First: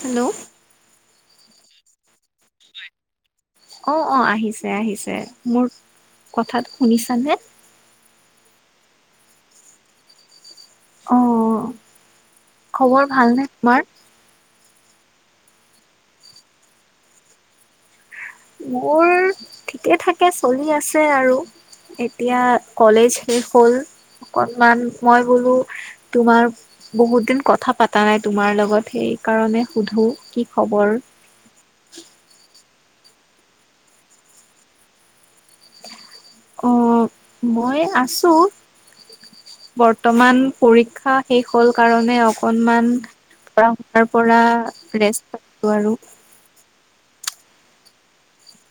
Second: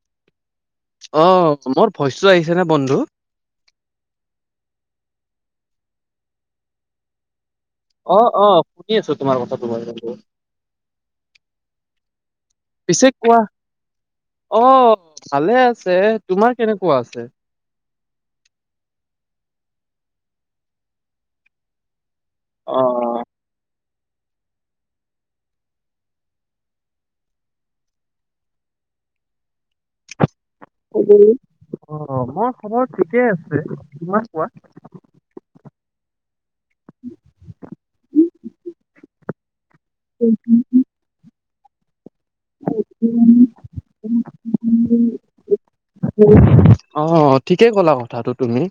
Hello অ মোৰ ভইচটো আহিছে নে বন্ধু অ অ আহিছে আহিছে মোৰ কথাটো শুনিছানে অ অ শুনি আছো তোমাৰ কথাটো বাৰু হয় অ পিছে খবৰ কোৱা ভালনে তোমাৰ অ ভালে আছে তোমাৰ কেনেকুৱা আছে মোৰ ঠিকে থাকে চলি আছে আৰু এতিয়া অ কলেজ শেষ হ'ল অকনমান মই বোলো তোমাৰ বহুত দিন কথা পতা নাই তোমাৰ লগত সেই সেইকাৰণে সুধো কি খবৰ সেই বুলি অ মোৰ মোৰ ঠিকে আছে তোমাৰ কোৱা অ মই আছো বৰ্তমান পৰীক্ষা শেষ হ'ল কাৰণ মানে অকনমান পঢ়া শুনাৰ পৰা ৰেষ্ট কৰো আৰু অ ঠিকে ক'লা কথাটো তুমি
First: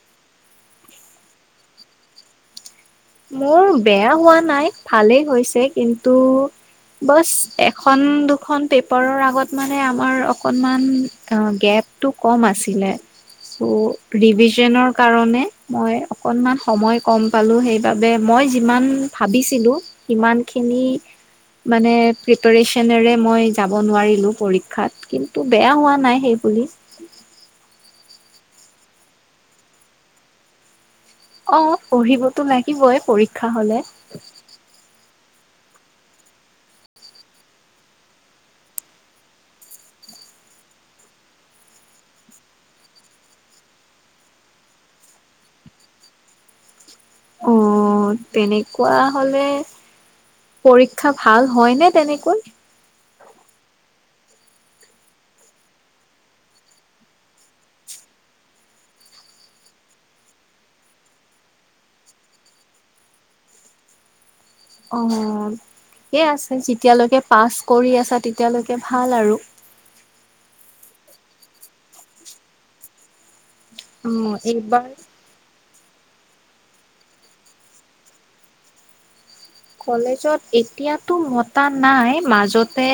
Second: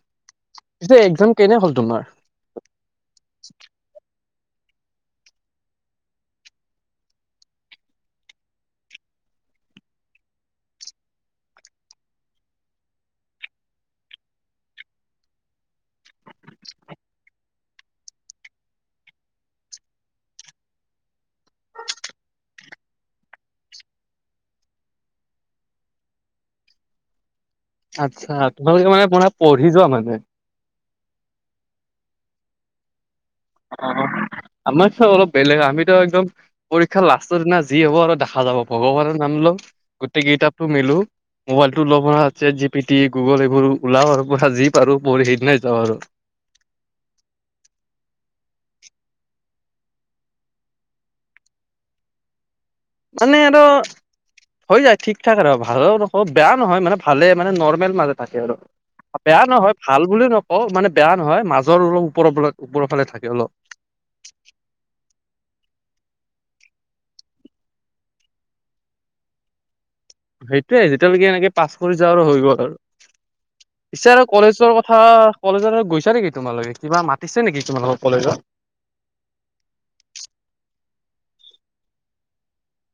পিছে একজাম কেনে হল তোমাৰ মোৰ বেয়া হোৱা নাই ভালেই হৈছে কিন্তু বছ এখন দুখন পেপাৰৰ আগত মানে আমাৰ অকনমান অ গেপ টো কম আছিলে চ' ৰিভিজনৰ কাৰণে মই অকনমান সময় কম পালো সেই বাবে মই যিমান ভাবিছিলোঁ সিমানখিনি মানে প্ৰিপাৰিচনৰে মই যাব নোৱাৰিলো পৰীক্ষাত কিন্তু বেয়া হোৱা নাই সেই বুলি আচ্ছা তোমালোকে মানে পঢ়ি যোৱা মানে অ পঢ়িবতো লাগিবই পৰী অ আমাৰ ছহ বেলেগ আ তুমি ত একদম পৰীক্ষা লাষ্টৰ দিনা যি হব আৰু দেখা যাব ভগৱানৰ নাম লওঁ গোটেই কিতাপ টো মেলো মোবাইলটো ল'ব পৰা আছে জি পি টি গুগল এইবোৰ উলাও আৰু পৰা যি পাৰো পঢ়ি সেইদিনাই যাওঁ আৰু অ তেনেকুৱা হলে পৰীক্ষা ভাল হয় নে তেনেকৈ মানে এইটো হৈ যায় ঠিক ঠাক আৰু ভাল নকৌ বেয়া নহয় মানে ভালে মানে নৰ্মেল মাজে থাকে আৰু বেয়া নহয় ভাল বুলিও নকওঁ মানে বেয়া নহয় মাজৰ অলপ ওপৰৰ ওপৰৰ ফালে থাকে অলপ অ ঠিকেই আছে যেতিয়ালৈকে পাছ কৰি আছা তেতিয়ালৈকে ভাল আৰু সেইটোয়ে যেতিয়ালৈকে এনেকে পাছ কৰি য়াও আৰু হৈ গ'ল আৰু পিছে আৰু উম কলেজৰ এইবাৰ কথা কলেজৰ গৈছা নেকি তোমালোকে? কিবা মাতিছে নেকি তোমালোকক কলেজত? কলেজত এতিয়াতো মতা নাই। মাজতে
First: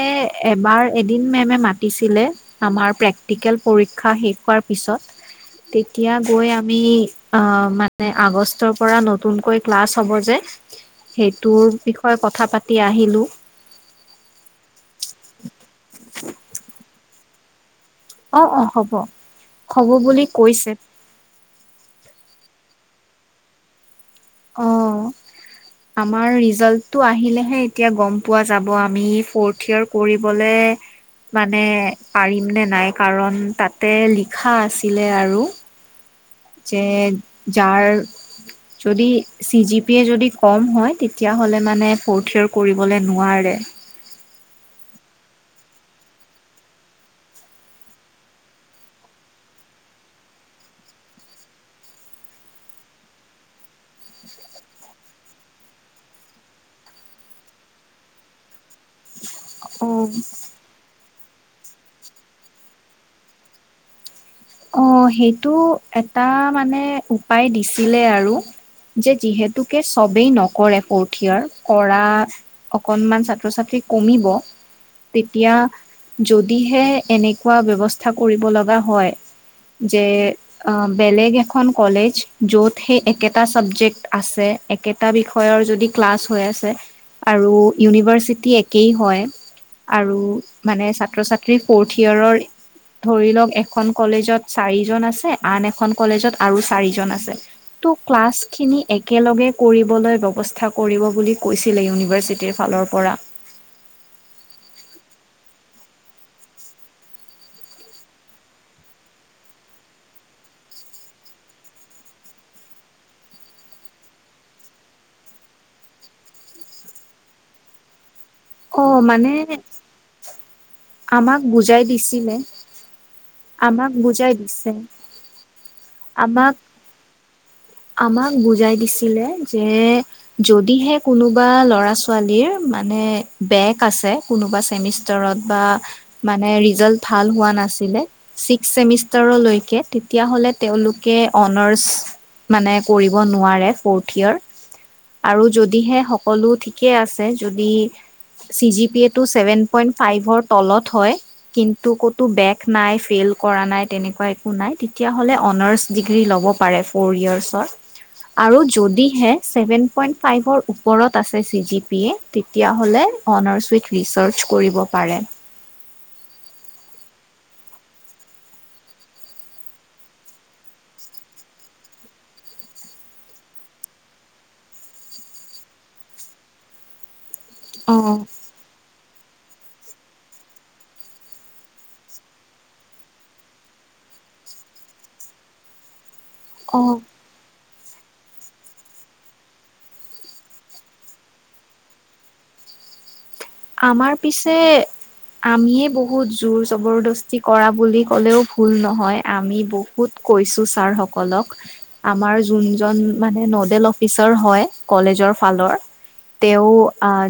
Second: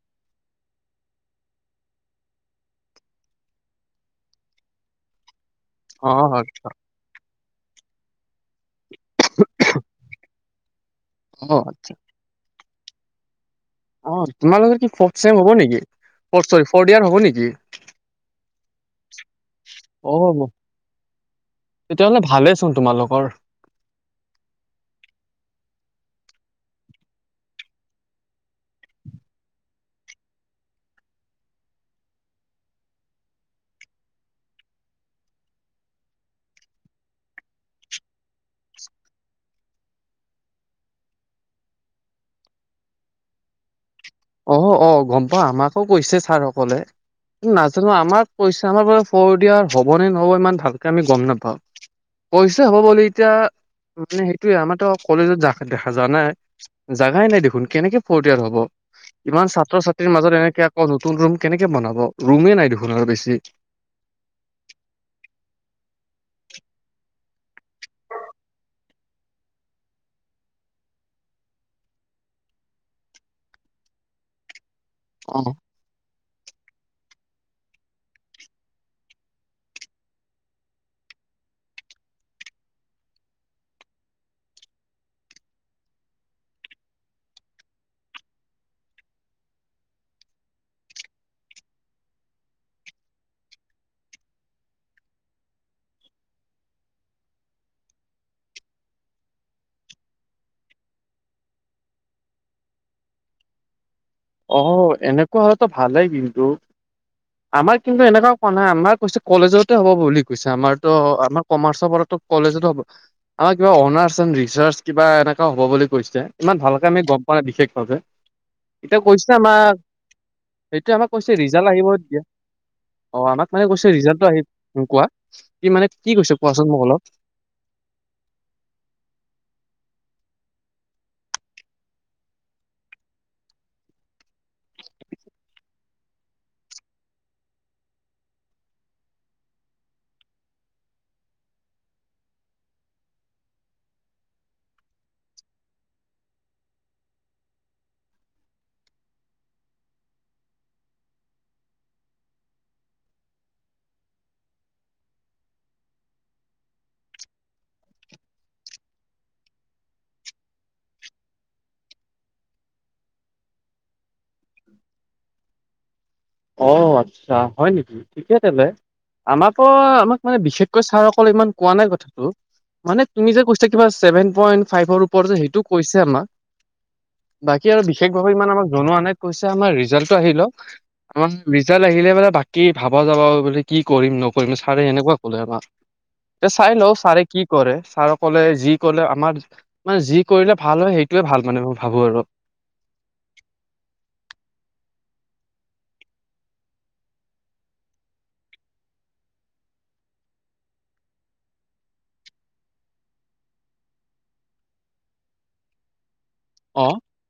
এবাৰ এদিন মেমে মাতিছিলে আমাৰ প্ৰেক্টিকেল পৰীক্ষা শেষ হোৱাৰ পিছত। অ তেতিয়া হয় গৈ আমি অ'- মানে আগ ষ্টৰ পৰা নতুনকৈ ক্লাছ হব যে অ টোৰ বিষয়ে কথা পাতি আহিলোঁ। অ' তোমালোকৰ কি হব ফোৰ্থ ছেম হ'ব নেকি? অ' ছৰি, ফোৰ্থ ইয়াৰ হ'ব নেকি? অ' - অ' হব। হব বুলি অ কৈছে। তোন তোমালোকৰ। অ'। আমাৰ ৰিজাল্টটো আহিলেহে এতিয়া গম পোৱা যাব আমি ফোৰ্থ ইয়াৰ পঢ়িবলে মানে পাৰিম নে নাই, কাৰণ তাতে লিখা আছিলে আৰু। যে যাৰ যদি চি জি পি য়ে যদি কম হয়, তেতিয়াহলে মানে ফৰ্থ ইয়াৰ কৰিবলে নোঁৱাৰে। [unintelligible] অ অ গম পাওঁ, আমাকো কৈছে ছাৰ সকলে। নাজানো আমাক কৈছে, আমাৰ বোলে ফৰ্দ ইয়াৰ হব নে নহব ইমান ভালকে আমি গম নাপাওঁ। কৈছে হ'ব বুলি এতিয়া মানে সেইটোয়ে আমাৰ ত কলেজত যা জানাই, জাগাই নাই দেখোন কেনেকে ফৰ্ট ইয়াৰ হব। ইমান ছাত্ৰ অ' ছাত্ৰীৰ মাজত এনেকে অ নতুন ৰুম কেনেকে বনাব, ৰুমেই নাই দেখোন আৰু বেছি। অ সেইটো এটা মানে উপায় দিছিলে আৰু। যে যিহেতুকে চবেই নকৰে ফৰ্থ ইয়াৰ,, কৰা অকনমান ছাত্ৰ ছাত্ৰী কমিব। অ তেতিয়া, যদিহে এনেকুৱা ব্যৱস্থা কৰিব লগা হয়। যে অ বেলেগ এখন কলেজ, য'ত সেই একেটা চাবজেক্ট আছে। একে বিষয়ৰ যদি ক্লাছ হৈ আছে, আৰু ইউনিভাৰ্চিটি একেই হয়। আৰু মানে ছাত্ৰ ছাত্ৰী ফৰ্থ ইয়েৰৰ, ধৰি লওঁক এখন কলেজত চাৰিজন আছে, আন এখন কলেজত আৰু চাৰিজন আছে, ত' ক্লাছ খিনি একেলগে কৰিবলৈ বৱস্থা কৰিব বুলি কৈছিলে, ইউনিভাৰ্চিটিৰ ফালৰ পৰা। অ এনেকুৱা হলে ভালেই কিন্তু। আমাৰ কিন্তু এনেকুৱাও কোৱা নাই আমাৰ কৈছে কলেজতে হ'ব বুলি কৈছে, আমাৰতো আমাৰ কমাৰ্চৰ পৰা কলেজত হব, আমাৰ কিবা অনাৰ্ছ এন ৰিচাৰ্জ কিবা এনে হ'ব বুলি কৈছে, ইমান ভালকে আমি গম পোৱা নাই বিশেষ ভাবে। অ মানে, সেইটোৱে কৈছে আমাক ৰিজাল্ট বুজাই আহিব তেতিয়া দিছিলে। অ আমাক মানে কৈছে ৰিজাল্টটো বুজাই আহি দিছে কোৱা কি মানে কি কৈছে আমাক কোৱাচোন মোক অলপ। আমাক বুজাই দিছিলে যে যদিহে কোনোবা ল'ৰা ছোৱালীৰ মানে বেক আছে কোনোবা চেমিষ্টাৰত বা মানে ৰিজাল্ট ভাল হোৱা না চিলে ছিক্স ছেমিষ্টাৰলৈকে তেতিয়াহলে তেওঁলোকে অনাৰ্ছ মানে কৰিব নোৱাৰে ফৰ্থ ইয়েৰ। আৰু যদিহে সকলো ঠিকেই আছে যদি চি জি পি এটো ছেভেন পইণ্ট ফাইভৰ তলত হয়। কিন্তু কটো বেক নাই ফেইল কৰা নাই তেনেকুৱা একো নাই তেতিয়াহলে অনাৰ্ছ ডিগ্ৰী ল ব পাৰে ফৌৰ ইয়াৰ্ছৰ। আৰু যদিহে ছেভেন পইণ্ট ফাইভৰ ওপৰত আছে চি জি পি এ তেতিয়াহলে অনাৰছ উইথ ৰিচাৰ্চ কৰিব পাৰে। অ আচ্ছা হয় নেকি ঠিকে তেলে। আমাৰ পৰা আমাক মানে বিশেষকৈ ছাৰ অকল ইমান কোৱা নাই কথাটো। মানে তুমি যে কৈছা কিবা ছেভেন পইণ্ট ফাইভৰ ওপৰত যে সেইটো কৈছে আমাক। [inaudible] বাকী আৰু অ', বিশেষভাৱে ইমান আমাক জনোৱা নাই কৈছে আমাৰ ৰিজাল্টটো আহিলওক আমাৰ ৰিজাল্ট আহিলে মানে বাকী ভাবা যাব বুলি কি কৰিম নকৰিম ছাৰে এনেকুৱা কলে আমাৰ তে চাই লওঁ অ', ছাৰে কি কৰে ছাৰ কলে যি কলে আমাৰ মানে যি কৰিলে ভাল হয় সেইটোয়ে ভাল মানে মই ভাবো আৰু আমাৰ পিছে আমিয়ে বহুত জোৰ জবৰদস্তি কৰা বুলি ক'লেও ভুল নহয় আমি বহুত কৈছো ছাৰ সকলক আমাৰ যোন মানে নডেল অফিচাৰ হয় কলেজ তেওঁ অ। আহ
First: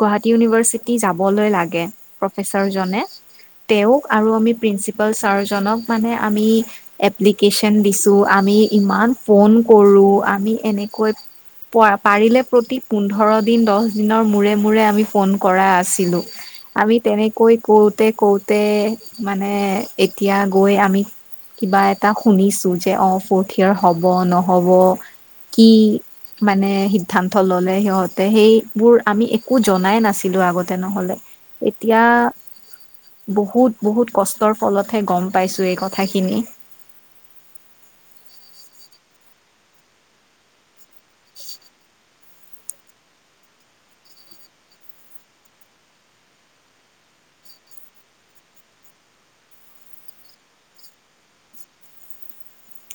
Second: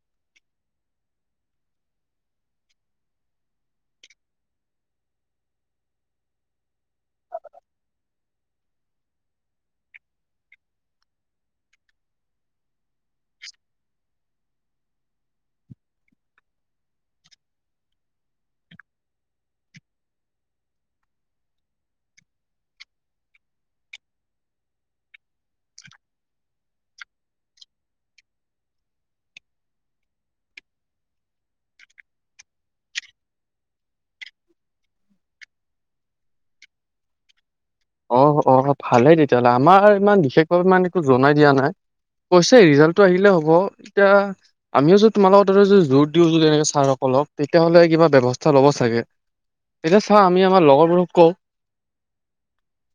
গুৱাহাটী [inaudible] চিতি, যাবলৈ লাগে, প্ৰফেচাৰ জনে। তেওঁক আৰু আমি প্ৰিঞ্চিপাল ছাৰ জনক মানে আমি এপ্লিকেচন দিছো আ আমি ইমান ফোন কৰো আমি এনেকৈ প - পাৰিলে প্ৰতি পোন্ধৰ দিন দহ দিনৰ মূৰে- মূৰে আমি ফোন কৰা আছিলো, আমি তেনেকৈ কৰোঁতে- কৰোঁতে মানে এতিয়া আমি কিবা এটা শুনিছো যে, অ' ফৰ্ট [inaudible] হব নহব কি মানে সিদ্ধান্ত ললে সিহঁতে সেইবোৰ আমি একো জনাই নাছিলো। ছিলো, আগতে নহলে এতিয়া বহুত- বহুত কষ্টৰ ফলতহে গম পাইছো এই কথাখিনি। অ' অ' ভালেই তেতিয়াহ'লে আমাৰ ইমান বিশেষভাৱে ইমান একো জনাই দিয়া নাই। কৈছে ৰিজাল্টটো আহিলে হ'ব এতিয়া আমিও যে তোমাল লগত জোৰ দিও তেনেকে ছাৰ অক তেতিয়াহ'লে কিবা ব্যয়ৱস্থা ল'ব চাগে। তেতিয়া চা আমি আমাৰ লগৰবোৰক কওঁ,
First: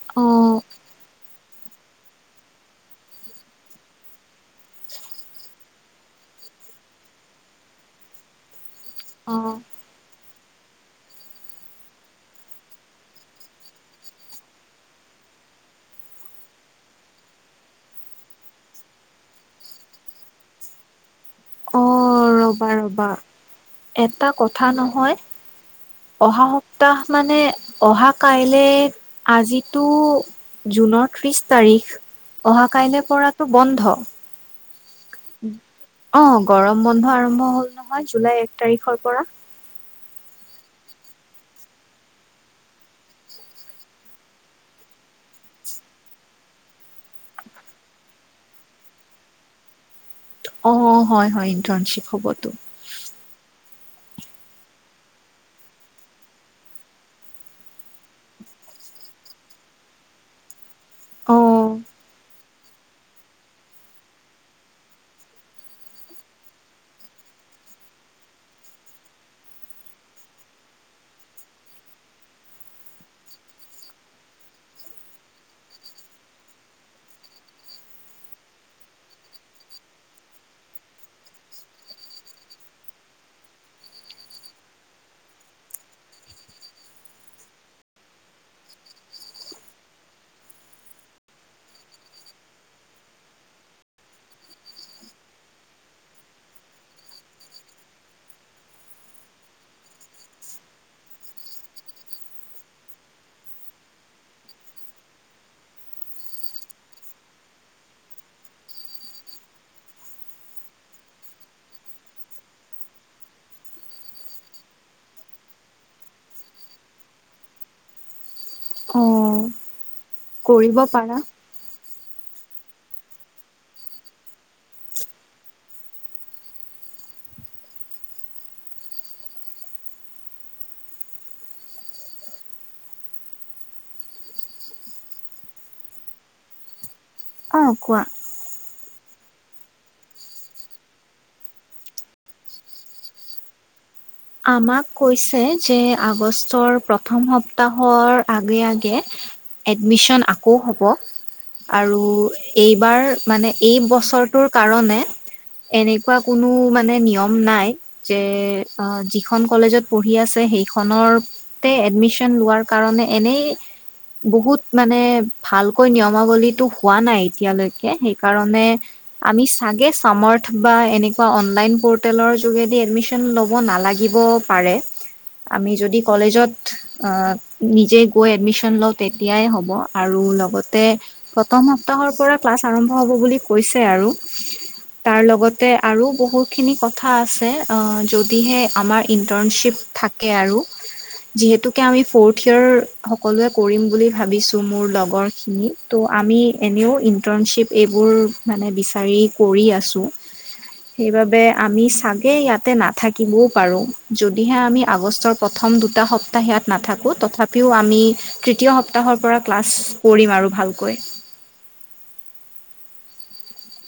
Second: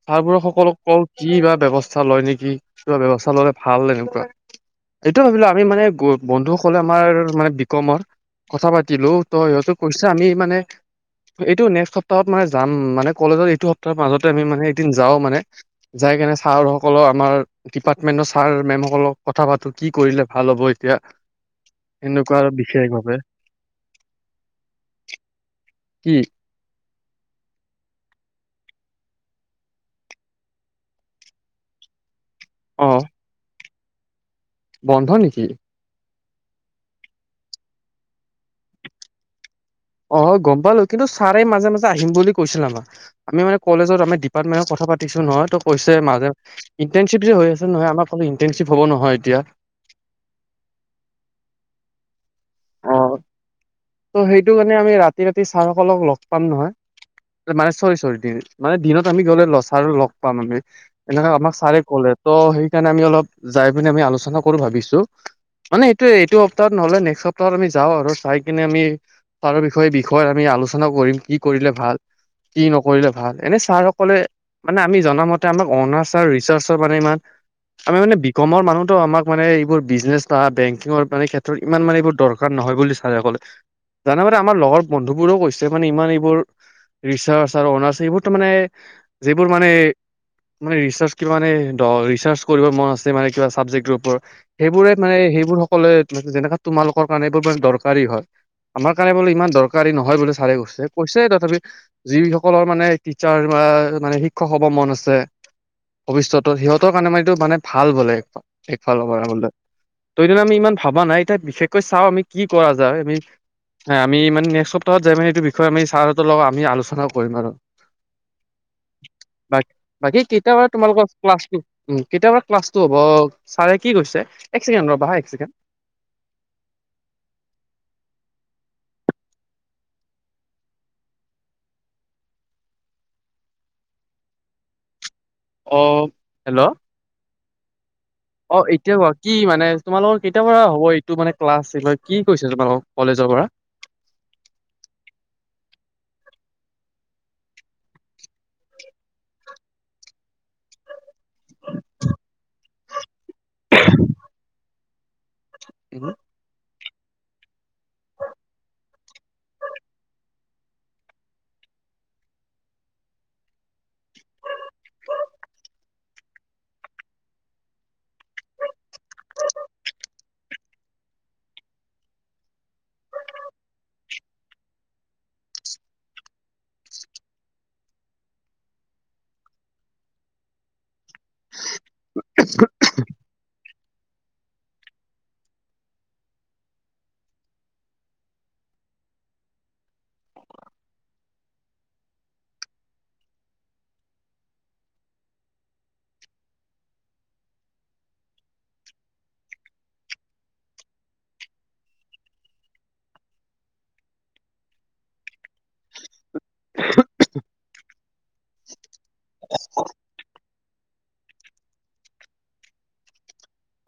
ছাৰবোৰ অ', সকলক কওঁ কিব বা ব্যৱস্থা লয় নেকি কিবা ব্যৱস্থা ললে ভাল এনেকুৱা। এইটো ভাবিলো আমি মানে বন্ধুসকলে আমাৰ মানে বিকমৰ কথা পাতিলো ত' অ', সিহঁতে কৈছে আমি মানে এইটো নেক্সট সপ্তাহত মানে যাম, মানে কলেজত এইটো সপ্তাহৰ মাজত আমি মানে এদিন যাও মানে যাই কেনে ছাৰ সকলৰ আমাৰ ডিপাৰ্টমেন্টৰ ছাৰ মেম সকলক কথা পাতো কি কৰিলে ভাল হ'ব এতিয়া। অঁ। এনেকুৱা আৰু ৰ'বা ৰ'বা, বিশেষভাৱে এটা কথা নহয় কি অহা সপ সপ্তাহ মানে অহা কাইলে আজিতো জুনৰ ত্ৰিশ তাৰিখ অহা অ কাইলৈ পৰাটোত বন্ধ বন্ধ নেকি অ গৰম বন্ধ আৰম্ভ হ'ল নহয় জুলাই এক তাৰিখৰ পৰা অ গম পালো কিন্তু ছাৰেই মাজে মাজে আহিম বুলি কৈছিলে আমাক আমি মানে কলেজত আমাৰ ডিপাৰ্টমেন্টৰ ক ক পাছো নহয় ত কৈছে মাজে ইন্টাৰ্ণশ্বিপ যে হৈ আছে নহয় আমাৰ ইন্টাৰ্ণশ্বিপ হব নহয় এতিয়া অ হয় হয় ইন্টাৰ্ণশ্বিপ হবতো অ ত সেইটো কাৰণে আমি ৰাতি ৰাতি ছাৰ সকলক লগ পাম নহয় মানে চৰি চৰি দিন মানে দিনত আমি গলে লচাৰ লগ পাম আমি এনেকে আমাক অ', ছাৰে কলে ত' সেইকাৰণে আমি অলপ যাই পিনে আমি আলোচনা কৰো ভাবিছো মানে এইটো এইটো সপ্তাহত নহলে নেষ্ট সপ্তাহত আমি যাওঁ আৰু চাই সেইনে আমি তাৰ বিষয়ে বিষয়ত আমি আলোচনাও কৰিম কি কৰিলে ভাল কি নকৰিলে ভাল এনে ছাৰসকলে মানে আমি জনা মতে আমাক অনাৰ্চ আৰু ৰিচাৰ্চৰ মানে ইমান আমি মানে বিকমৰ মানুহটো আমাক মানে এইবোৰ বিজনেছ বা বেংকিঙৰ মানে ক্ষেত্ৰত ইমান মানে এইবোৰ দৰকাৰ নাই নহয় বুলি চাৰে কলে জানে মান আমাৰ লগৰ বন্ধু বোৱেও কৈছে মানে ইমান এইবোৰ ৰিচাৰ্চ আৰু অনাৰ্চ এইবোৰতো মানে যিবোৰ মানে মানে ৰিচাৰ্চ কিবা মানে ৰিচাৰ্চ কৰিব মন আছে মানে কিবা চাবজেক্টৰ ওপৰত সেইবোৰে মানে সেইবোৰ সকলে যেনেকা তোমালোকৰ কাৰণে এইবোৰ মানে দৰকাৰী হয়। আমাৰ কাৰণে বোলো ইমান দৰকাৰী নহয় বোলে ছাৰে কৈছে কৈছে তথাপি যিসকলৰ মানে টা মানে শিক্ষক হব মন আছে ভৱিষ্যতত সিহঁতৰ কাৰণে মাৰটো মানে ভাল বোলে এফালৰ পৰা বলে শেইদিনা আমি ইমান ভবা নাই এতিয়া বিশেষকৈ চাওঁ আমি কি কৰা যায় আমি মানে নেক্সট্ সপ্তাহত যায় মানে এইটো বিষয়ে আমি ছাৰ হঁতৰ লগত আমি আলোচনাও কৰিম আৰু। [inaudible] অ', বা বাকী কেতিয়া পৰা কৰিব তোমালোকৰ পাৰা। ক্লাছটো কেতিয়া পৰা ক্লাছটো হ'ব? ছাৰে কি কৈছে? এক ছেকেণ্ড ৰ'বা হা এক ছেকেণ্ড। [inaudible] অ' হেল্ল' অঁ কোৱা। অ' এতিয়া কোৱা কি মানে তোমালোকৰ কেতিয়া পৰা হ'ব এইটো মানে ক্লাছ কি কৈছে তোমালোকৰ কলেজৰ পৰা? [inaudible] আমাক কৈছে যে আগষ্টৰ প্ৰথম সপ্তাহৰ আগে আগে এডমিশন আকৌ হ'ব আৰু এইবাৰ মানে এই বছৰটোৰ কাৰণে এনেকুৱা কোনো মা মানে নিয়ম নাই যে অ' যিখন কলেজত পঢ়ি আছে সেইখনৰতে এডমিশন লোৱাৰ কাৰণে এনেই বহুত মানে ভালকৈ নিয়মাৱলীটো হোৱা নাই এতিয়ালৈকে সেইকাৰণে আমি চাগে সামৰ্থ বা এনেকুৱা অনলাইন পৰ্টেলৰ যোগেদি এডমিশ্যন লব ব নালাগিব পাৰে। আমি যদি কলেজত আ নিজে গৈ এডমিশ্যন লওঁ তেতিয়াই হ'ব আৰু লগতে প্ৰথম সপ্তাহৰ পৰা ক্লাছ আৰম্ভ হব বুলি কৈছে আৰু, তাৰ লগতে আৰু বহুখিনি কথা আছে অঁ য' যদিহে আমাৰ ইণ্টাৰ্ণশ্বিপ থাকে আৰু। যিহেতুকে আমি ফৌৰঠ ইয়েৰ সকলোৱে কৰিম বুলি ভাবিছোঁ মোৰ লগৰখিনি ত আমি এনেও ইণ্টাৰ্ণশ্বিপ এইবোৰ মানে বিচাৰি কৰি আছোঁ। সেইবাবে আমি চাগে ইয়াতে নাথাকি কিবও পাৰো, যদিহে আমি আগষ্টৰ প্ৰথম দুটা সপ্তাহ ইয়াত নাথাকো তথাপিও আমি তৃতীয় সপ্তাহৰ পৰা, ক্লাছ কৰিম আৰু ভালকৈ।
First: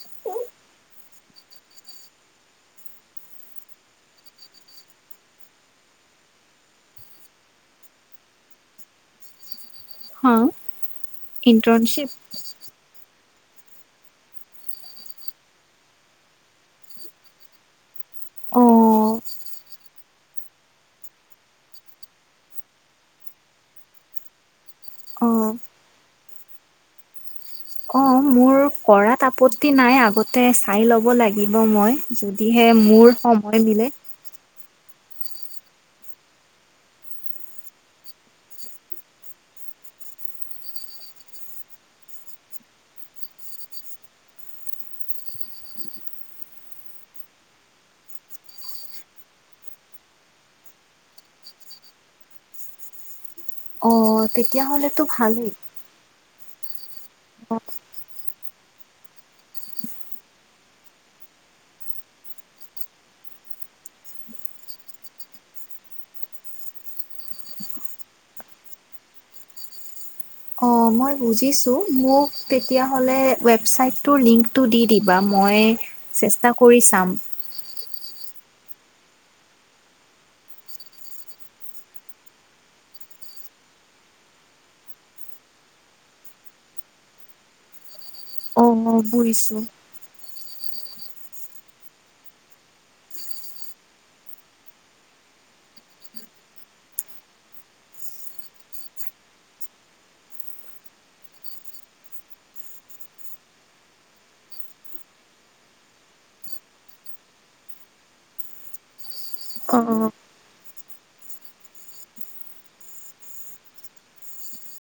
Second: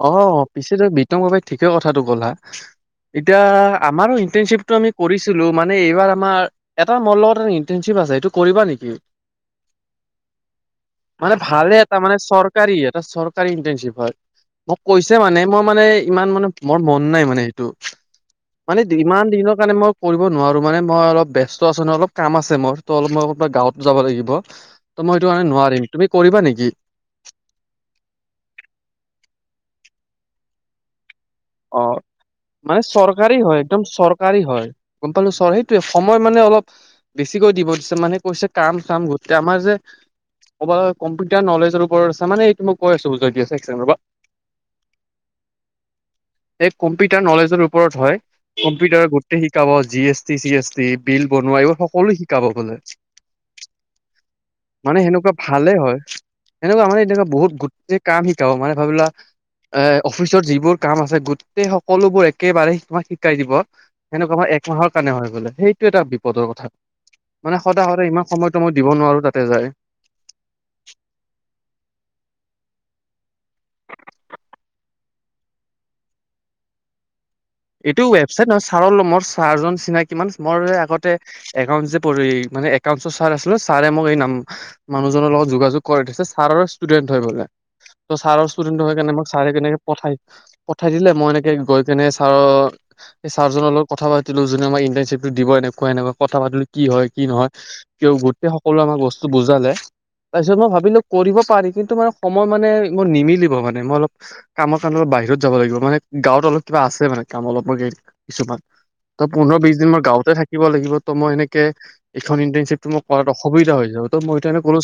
অ' পিছেতে বিতং ভাবাই ঠিকেই কথাটো ক'লা। এতিয়া আমাৰো ইন্টাৰনশ্বিপটো আমি কৰিছিলো মানে এইবাৰ আমাৰ এটা মৰ লগত ইন্টাৰনশ্বিপ ৱা যায় এইটো কৰিবা নেকি? হা মানে ভালে ইণ্টাৰ্ণশ্বিপ তামানে চৰকাৰী এটা চৰ চৰকাৰী ইন্টাৰনশিপ হয়, মোক কৈছে মানে মই মানে ইমান মানে মৰ মন নাই মানে সেইটো মানে অ' ইমান দিনৰ কাৰণে মই কৰিব নোৱাৰো মানে মই অলপ ব্যস্ত আছো ন' অলপ কাম আছে মৰ ত অলপ মই গাঁৱত যাব লাগিব। ত মই সেটো কাৰণে অ' নোৱাৰিম। তুমি কৰিবা নেকি? অ' মোৰ কৰাত আপত্তি নাই, আগতে চাই ল'ব লা অ' মানে চৰকাৰী সময় হয় একদম মিলে চৰকাৰী হয়। গ'ম পালো ছ' সেইটোৱেই সময় মানে অলপ বেছিকৈ দিব দিছে মানে কৈছে কাম চাম গোটতে আমা যে কবাল কম্পিউটাৰ নলেজৰ ওপৰত আছে। মানে এইটো মই কৈ আছো [unintelligible] [inaudible] সেই কম্পিউটাৰ নলেজৰ ওপৰত হয়। কম্পিউটাৰ গোটেই শিকাব G S T C S T bill বনোৱা এইবোৰ সকলো শিকাব বোলে। অ' মানে তেতিয়াহ'লেতো সেনেকুৱা ভালেই হয়। সেনেকুৱা নহয় এতিয়াত বহুত গোটেই কাম শিকাব মানে ভাবিলোৱা এ অফিচত যিবোৰ কাম আছে গোটেই সকলোবোৰ একেবাৰে তোমাক শিকাই দিব, সেনেকুৱা হয় একমাহৰ কাৰণে হৈ বোলে। সেইটো এটা বিপ দল কথা। মানে সদায় সদায় ইমান সময়তো মই দিব নোৱাৰো তাতে যায়। অ মই বুজিছোঁ, মোক তেতিয়াহ'লে ৱেবচাইটটোৰ লিংকটো দি দিবা মই চেষ্টা কৰি চাম। এইটো ৱেবচাইট নহয় ছাৰ মোৰ ছাৰজন চিনাকি মান মোৰ আগতে একাউট যে প মানে একাউণ্টছৰ ছাৰ আছিল ছাৰে মোক এই নাম মানুহজনৰ লগত যোগাযোগ কৰি দিছে ছাৰৰ ষ্টুডেন্ট হয় বুলে। ত ছাৰৰ ষ্টুডেণ্ট হয় অ' কেনে মোক ছাৰে বুজিছোঁ কেনেকে পঠাই পঠাই দিলে মই এনেকে গৈ কেনে আৰু সেই ছাৰজনৰ লগত কথা পাতিলো যোনে আমাক ইণ্টাৰ্ণশিপটো দিব এনেকুৱা এনেকুৱা কথা পাতিলো কি হয় কি নহয় কিয় গোটেই সকলোৱে আমাক বস্তু বুজালে। তাৰপিছত মই ভাবিলো কৰিব পাৰি কিন্তু মানে সময় মানে ইমান নিমিলিব মানে মই অলপ কামত ক বাহিৰত যাব লাগিব মানে গাঁৱত অলপ কিবা আছে মানে কাম অলপ ম কিছুমান। ত' পোন্ধৰ বিশ অ', বি দিন অ'। মোৰ গাঁৱতে থাকিব লাগিব ত' মই এনেকে এইখন ইণ্টাৰ্শিপতটো মই কৰাত অসুবিধা হৈ যায়। তই কো [inaudible]